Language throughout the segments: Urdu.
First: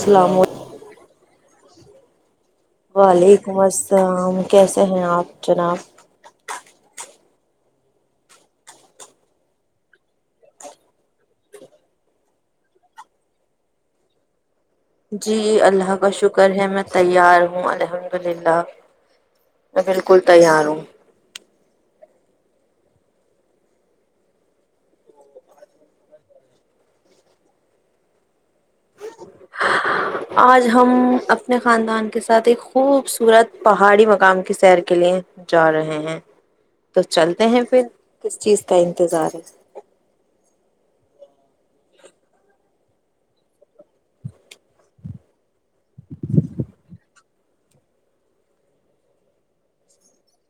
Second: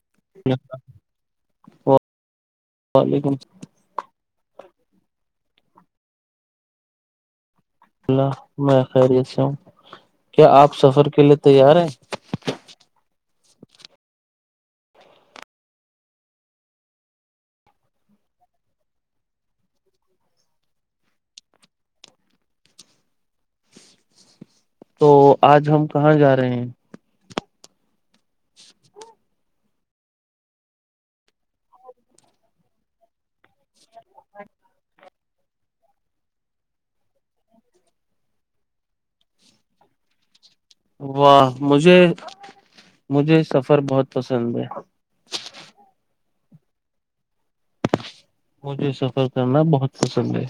السلام علیکم [unintelligible] ا [unintelligible] وعلیکم السلام کیسے ہیں آپ جناب اللہ میں خیریت سے ہوں کیا آپ سفر کےلے تیار ہیں جی اللہ کا شکر ہے میں تیار ہوں الحمد للہ میں بالکل تیار ہوں تو آج ہم کہاں جا رہے ہیں آج ہم اپنے خاندان کے ساتھ ایک خوبصورت پہاڑ پہاڑی مقام کی سیر کے لیے جا رہے ہیں تو چلتے ہیں پھر کس چیز کا انتظار ہے واہ مجھے مجھے سفر بہت پسند ہے [inaudible] مجھے سفر کرنا بہت پسند ہے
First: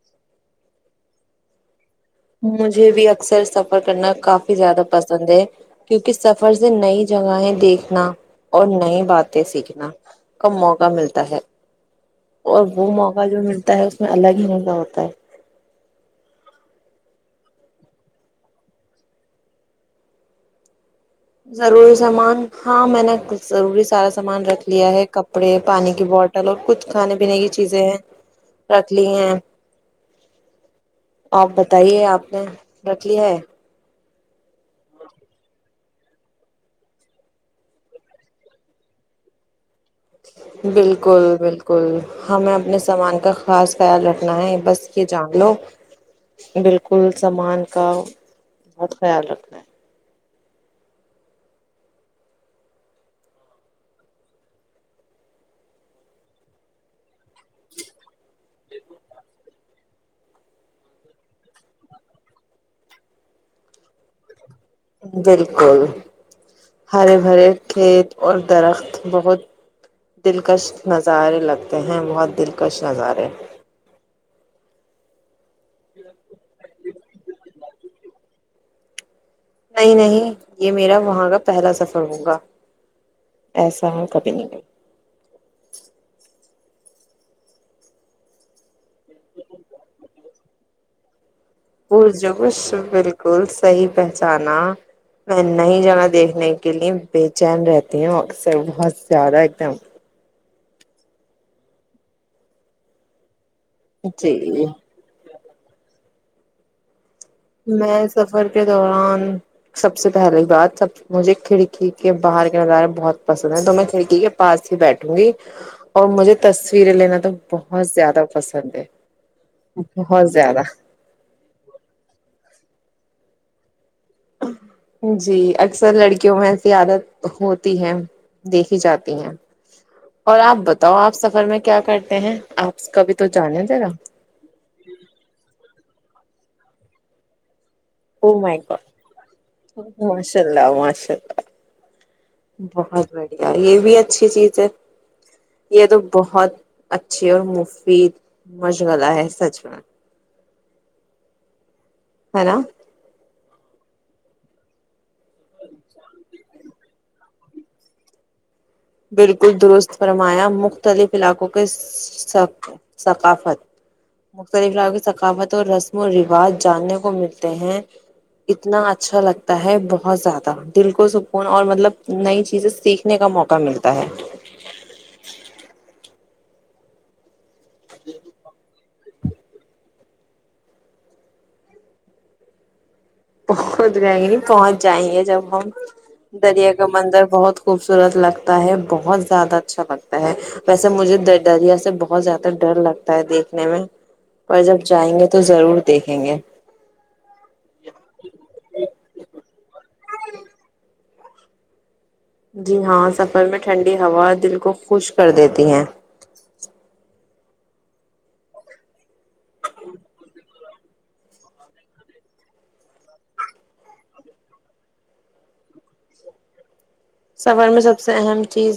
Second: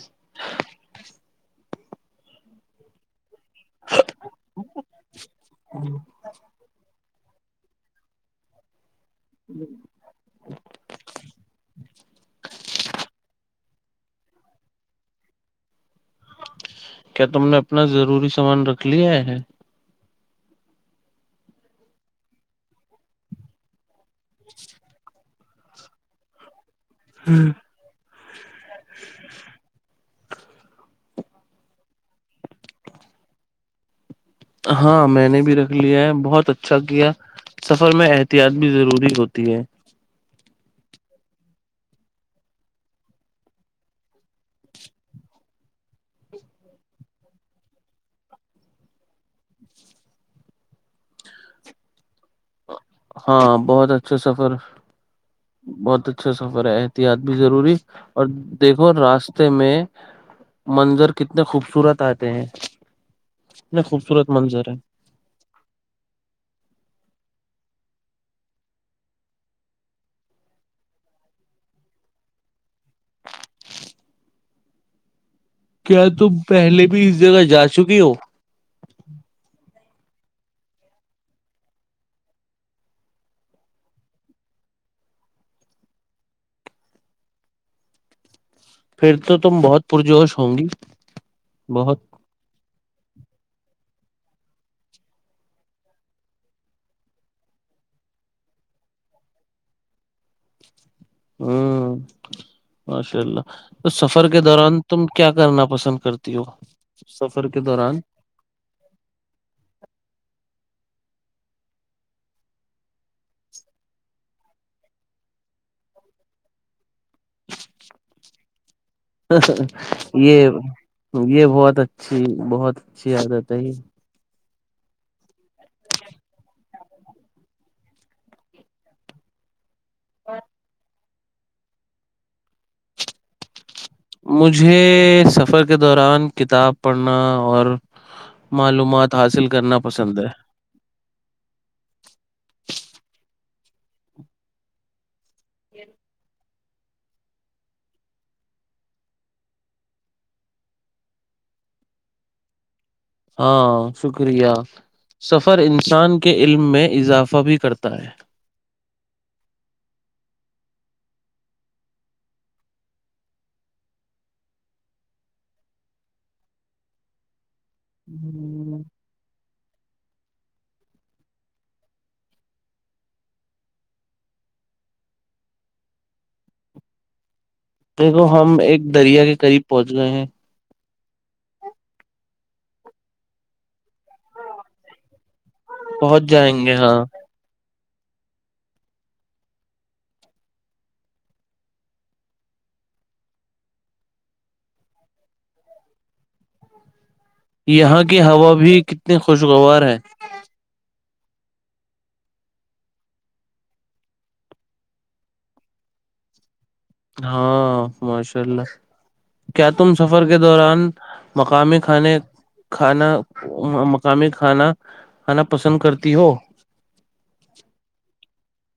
مجھے بھی اکثر سفر کرنا کافی زیادہ پسند ہے کیونکہ سفر سے نئی جگہیں دیکھنا اور نئی باتیں سیکھنا کا موقع ملتا ہے اور وہ موقع جو ملتا ہوتا ہے اس میں الگ ہی مزہ ہوتا ہے کیا تم نے اپنا ضروری سامان رکھ لیا ہے ضروری سامان ہاں میں نے ضروری سارا سامان سامان رکھ لیا ہے کپڑے پانی کی بوٹل اور کچھ کھانے پینے کی چیزیں ہیں رکھ لی ہیں آپ بتائیے آپ نے رکھ ل ہے ہاں میں نے بھی رکھ لیا ہے بہت اچھا کیا سفر میں احتیاط بھی ضروری ہوتی ہے بالکل بالکل ہمیں اپنے سامان کا خاص خیال رکھنا ہے بس یہ جان لو بالکل سامان کا بہت خیال رکھنا ہے ہاں بہت اچھا سفر بہت اچھا سفر ہے احتیاط بھی ضروری اور دیکھو راستے میں منظر کتنے خوبصورت آتے ہیں کتنے خوبصورت منظر ہے بالکل ہرے بھرے کھیت اور درخت بہت دلکش نظارے لگتے ہیں بہت دلکش نظارے کیا تم پہلے بھی اس جگہ جا چکی ہو نہیں نہیں یہ میرا وہاں کا پہلا سفر ہوگا ایسا ہم کبھی نہیں گئی پھر تو تم بہت پرجوش ہ گی بہت بج کچھ بالکل صحیح پہچانا میں نہیں جانا دیکھنے کے لیے بے چین رہتی ہوں اکثر بہت زیادہ ایک دم ہوں ماشاء اللہ تو سفر کے جی دوران تم کیا کرنا پسند کرتی ہو سفر کے دوران میں سفر کے دوران سب سے پہلی بات سب مجھے کھڑکی کے باہر کے نظارے بہت پسند ہیں تو میں کھڑکی کے پاس ہی بیٹھوں گی اور مجھے تصویریں لینا تو بہت زیادہ پسند ہے بہت یہ زیادہ یہ بہت اچھی بہت اچھی یاد ت ہے جی اکثر لڑکیوں میں عادت ہوتی ہے دیکھی جاتی ہیں اور آپ بتاؤ آپ سفر میں کیا کرتے ہیں آپ کبھی تو جانیں مجھے سفر کے دوران کتاب پڑھنا اور ا معلومات حاصل کرنا پسند ہے ماشاء اللہ ماشاء اللہ بہت بڑھیا یہ بھی اچھی چیز ہے یہ تو بہت اچھی اور مفید مشغلہ ہے سچ میں ہ نا ہاں شکریہ سفر انسان کے علم میں اضافہ بھی کرتا ہے بالکل درست فرمایا مختلف علاقوں کے ثقافت مختلف علاقوں کی ثقافت اور رسم و رواج جاننے کو مل ہیں اتنا اچھا لگتا تا ہے بہت زیادہ دل کو سکون اور مطلب نئی چیزیں سیکھنے کا موقع ملتا تا دیکھو ہم ایک دریا کے قریب پہنچ گئے ہیں پہنچ جائیں گے نہیں پہنچ جائیں گے جب پہنچ جائیں دریا گے کا ہاں مندر بہت خوبصورت لگتا ہے بہت زیادہ اچھا لگتا ہے ویسے مجھے دریا سے بہت زیادہ ڈر لگتا ہے دیکھنے میں اور جب جائیں گے تو ضرور دیکھیں گے یہاں کی ہوا بھی بھی کتنے خوش شگوار ہے جی ہاں سفر میں ٹھنڈی ہوا دل کو خوشک کر دیتی ہیں ہاں ماشاء اللہ کیا تم سفر کے دوران مقامی کھانے کھانا مقامی کھانا کھانا پسند کرتی ہو سفر میں سب سے اہم چیز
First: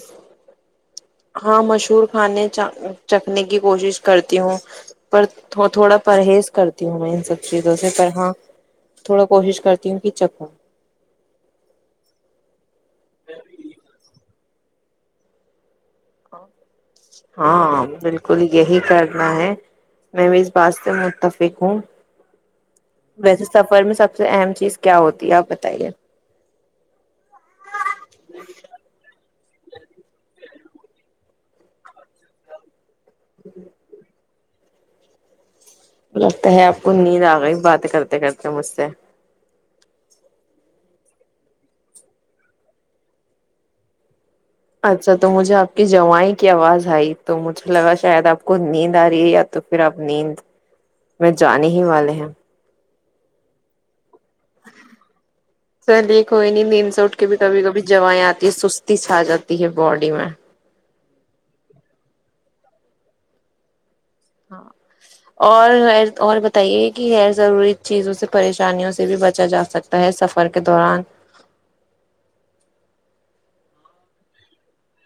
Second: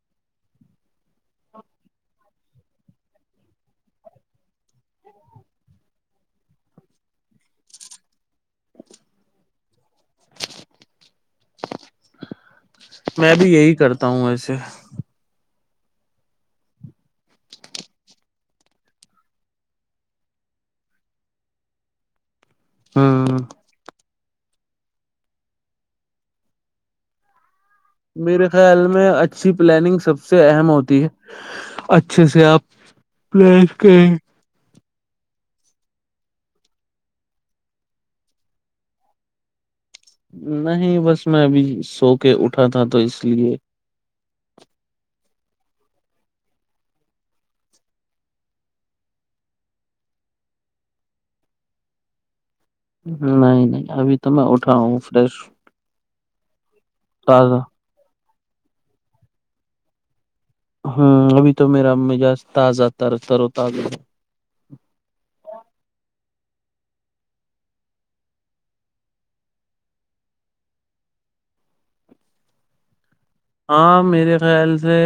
ہاں مشہور کھانے چ چکھنے کی کوشش کرتی ہوں پر تھوڑا پرہیز کرتی ہوں میں ان سب چیزوں سے پر ہاں تھوڑا کوشش کرتی ہوں کہ چکھوں میں بھی یہی کرتا ہوں ایسے [inaudible] ہاں بالکل یہی کرنا ہے میں اس بات سے متفق ہوں ہوں ویسے سفر میں سب سب سے اہم چیز کیا ہوتی ہے آپ بتائیے میرے خیال میں اچھی پلاننگ سب سے اہم ہوتی ہے اچھے سے آپ لیف کے لگتا ہے آپ کو نیند آ گئی بات کرتے کرتے مجھ سے نہیں بس میں ابھی سو کے اٹھا تھا تو اس لیے اچھا تو مجھے آپ کی جوائ کی آواز آئی تو مجھے لگا شاید آپ کو نیند آ رہی ہے یا تو پھر آپ نیند میں جانے ہی والے ہیں نہیں نہیں ابھی تو میں اٹھا ہوں فریش چلیے کوئی نہیں نیند سے اٹھ کے بھی تازہ کبھی کبھی جیں آتی یہ سستی سی اجاتی ہے باڈی میں ہاں ابھی تو میرا مزاج تازہ تر ترو تازہ ہاں اور اور بتائیے کہ غیر ضروری چیزوں سے پریشانیوں سے بھی بچا جا سکتا ہے سفر کے دوران ہاں میرے خیال سے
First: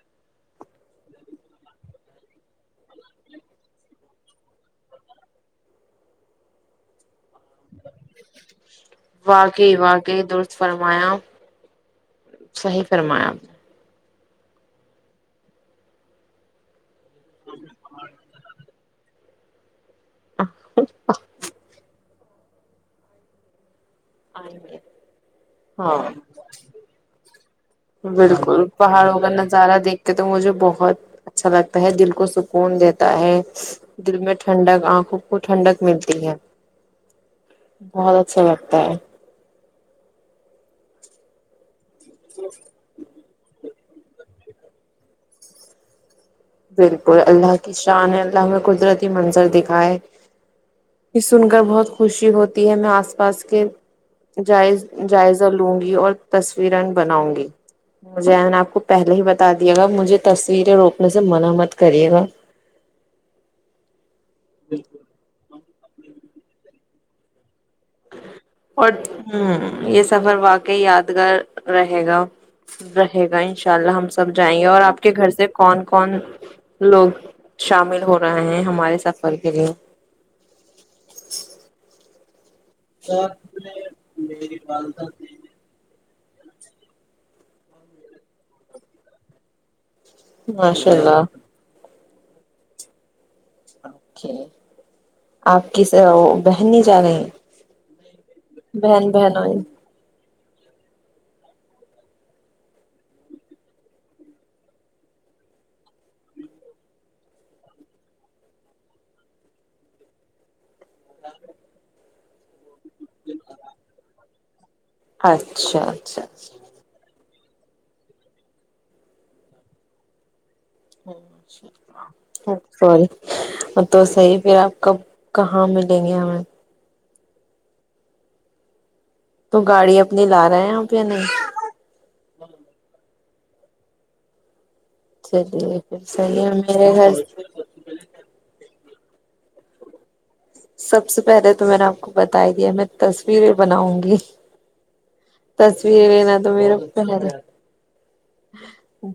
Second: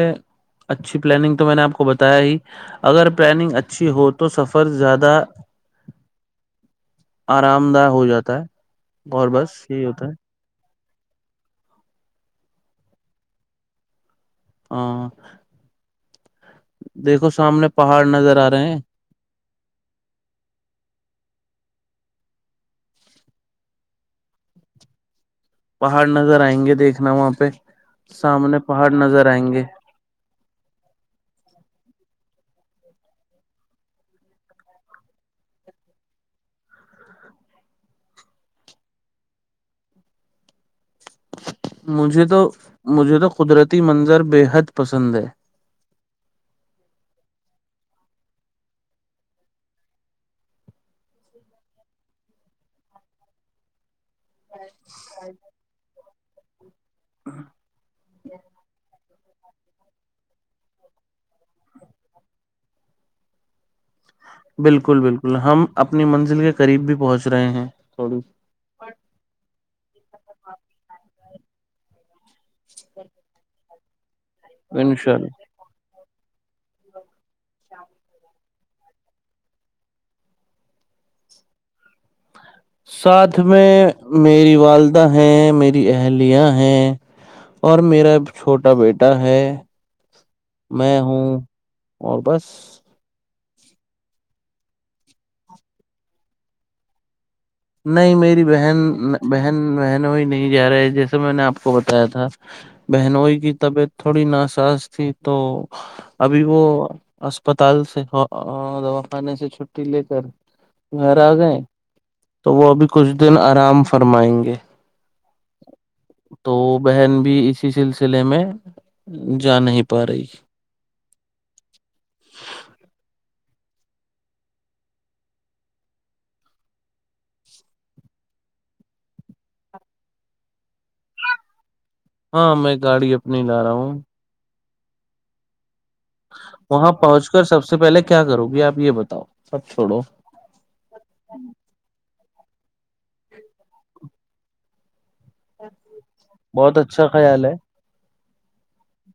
اچھی پلاننگ تو میں نے آپ کو بتای اگر پلاننگ اچھی ہو تو سفر زیادہ آرام دہ ہو جاتا ہے اور بس واقعی یہی ہوتا ہے واقعی درست فرمایا صحیح فرمایا ہاں دیکھو سامنے پہاڑ نظر آ رہے ہیں آ ہ آ ہ آے گے پہاڑ نظر آئیں گے دیکھنا وہاں پہ سامنے بالکل پہاڑ پہاڑوں نظر کا آئیں گے نظارہ دیکھ کے تو مھجے بہت اچھا لگتا ہے دل کو سکون دیتا ہے دل میں ٹھنڈک آنکھوں کو ٹھنڈک ملتی ہے بہت اچھا لگتا ہے مجھے تو مجھے تو قدرتی منظر بے حد پسند ہے بالکل اللہ کی شان اللہ میں قدرتی منظر دکھائے یہ سن کر بہت خوشی ہوتی ہے میں آس پاس کے جائز جائزہ لوں گی اور تس رن بناؤں گی زیان آپ کو پہہ ہی بتا دیا گا مجھے تصویریں روکنے سے منا مت کریے گا بالکل بالکل ہم اپنی منزل کے قریب بھی پہنچ رہے ہیں تھوڑی اور ہ یہ سفر واقعی یادگار رہے گا [unintelligible] رہے گا ان شا یا اللہ ہم سب جائیں گے اور آپ کے انشاء اللہ گھر سے کون کون لوگ شامل ہو رہے ہیں ہمارے سفر کے لیے ساتھ میں میری والدہ ہیں میری اہلیاں ہیں اور میرا چھوٹا بیٹا ہے ماشاء میں اللہ ہوں اور بس آپ کے آپ کیسے ہو وہ بہن نہیں جا رہی ہیں نہیں میری بہن بہن بہنوئی نہیں جا رہے جیسے میں نے آپ کو بتایا تھا بہنوئی کی طبیعت تھوڑی ناسااز تھی تو ابھی وہ اسپتال سے دواخانے سے چھٹی لے کر گھر آ گئے تو وہ ابھی کچھ دن آرام فرمائیں گے اچھا اچھاچ تو [inaudible] بہن بھی اسی سلسلے میں جا نہیں پا رہی سوری تو صحیح پھر آپ کب کہاں ملیں گے ہمیں تو گاڑی اپنی لا رہے ہیں آپ یا نہیں ہاں میں گاڑی نہیں لا رہا ہوں سی [inaudible] وہاں پہنچ کر سب سے پہلے کیا کرو گی آپ یہ بتا سب چھوڑو بتتاائی دیا میں تصویریں بناؤ گی تصویریں لینا تو میرا بہت اچھا پہل خیال ہے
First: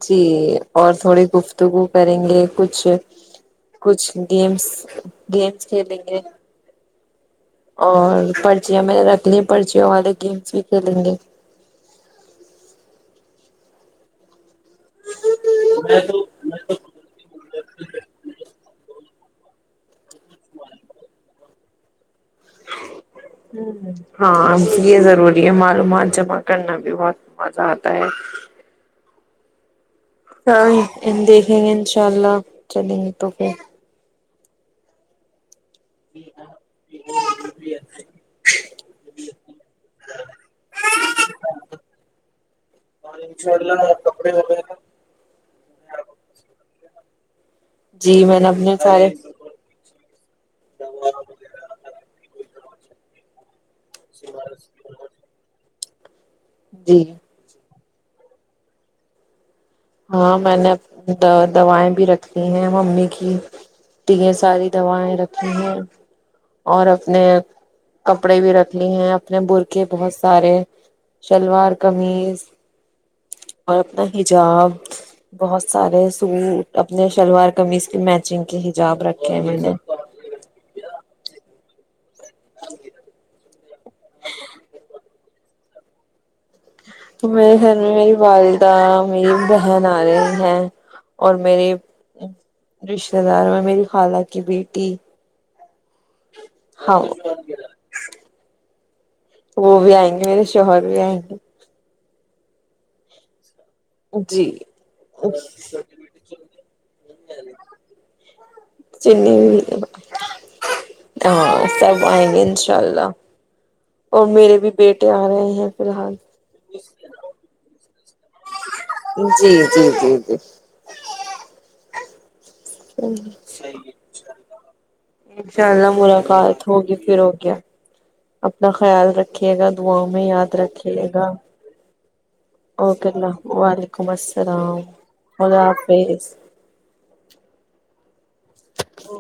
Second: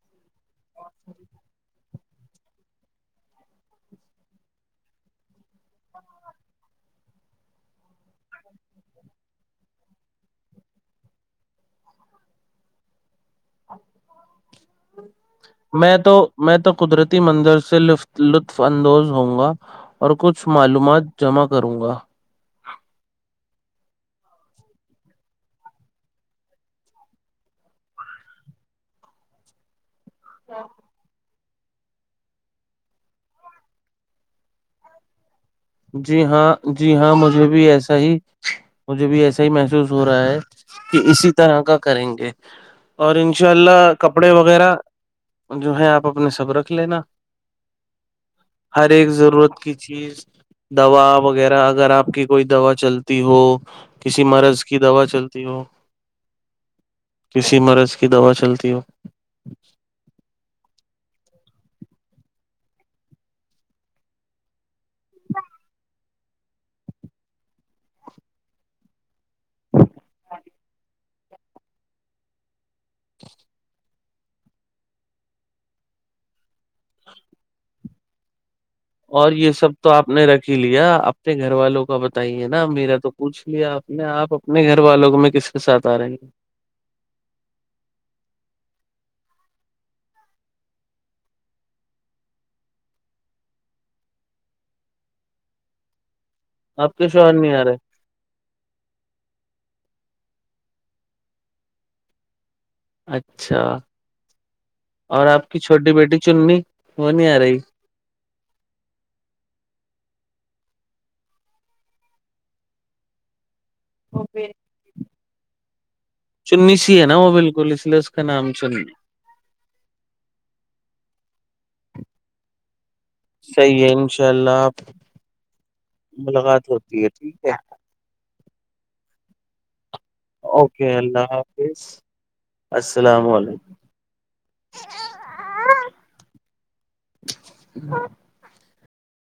جی اور تھوڑی گفتگو کریں گے کچھ کچھ گیمس گیمس کھیلیں گے اور پرچیاں میں رکھ ل پرچیوں والے گیمس بھی کھیلیں گے میں تو میں تو قدرتی منظر سے لفت لطف اندوز ہ ہوں گا اور کچھ معلومات جمع کروں گا ہ ہاں یہ ضروری ہے معلومات جمع کرنا بھی بہت مزہ آتا ہے [unintelligible] دیں گے ان شاء اللہ چلیں گے تو پھر جی ہاں جی ہاں مجھے بھی ایسا ہی مجھے بھی ایسا ہی محسوس ہو رہا ہے کہ اسی طرح کا کریں گے اور ان شاء اللہ کپڑے وغیرہ جو ہے آپ اپنے صبرک رکھ لینا جی میں نے اپنے ہر سارے ایک ضرورت کی چیز دوا وغیرہ اگر آپ کی کوئی دوا چلتی ہو کسی مرض کی دوا چلتی ہو جی کسی مرض کی دوا چلتی ہو ہاں میں نے دوائیں بھی رکھتی ہیں ممی کی یہ ساری دوائیں رکھی ہیں اور اپنے کپڑے بھی رکھ لیے ہیں اپنے بر کے بہت سارے شلوار قمیض [unintelligible] اور اپنا حجاب بہت سارے سوٹ اپنے شلوار قمیض کے میچنگ کی اور یہ سب تو آپ نے رکھی لیا اپنے گھر والوں کو بت ہی ہے نا میرا تو کچھ بھی آپ نے آ اپنے گھر والوں کو میں کس کے ساتھ آ رہیں گے میرے گھر میں میری والدہ میری بہن آ رہی ہیں اور میرے رشتتے دار میں میری خالہ کی بیٹی آپ ہاں کے شوہر نہیں آ رہے وہ بھی آئیں گے میرے شوہر بھی آیں گ اچھا جی اور آپ کی چھوٹی بیٹی چننی وہ نہیں آ رہی چ ہاں سب آئیں گے انشاء اللہ اور میرے بھی بیٹے آ رہے ہیں فی الحال چننی سی ہے نا وہ بالکل اس لیے اس کا نام چننی جی جی جی جی صحیح ہے انشاء اللہ انشاء اللہ ملاقات ہوگی ہوتی ہے پھر ہو ٹھیک ہے گیا اپنا خیال رکھیے گا داؤ میں یاد اوکے رکھیے گا اللہ حافظ اوکے السلام اللہ علیکم وعلیکم السلام اللہ حافظ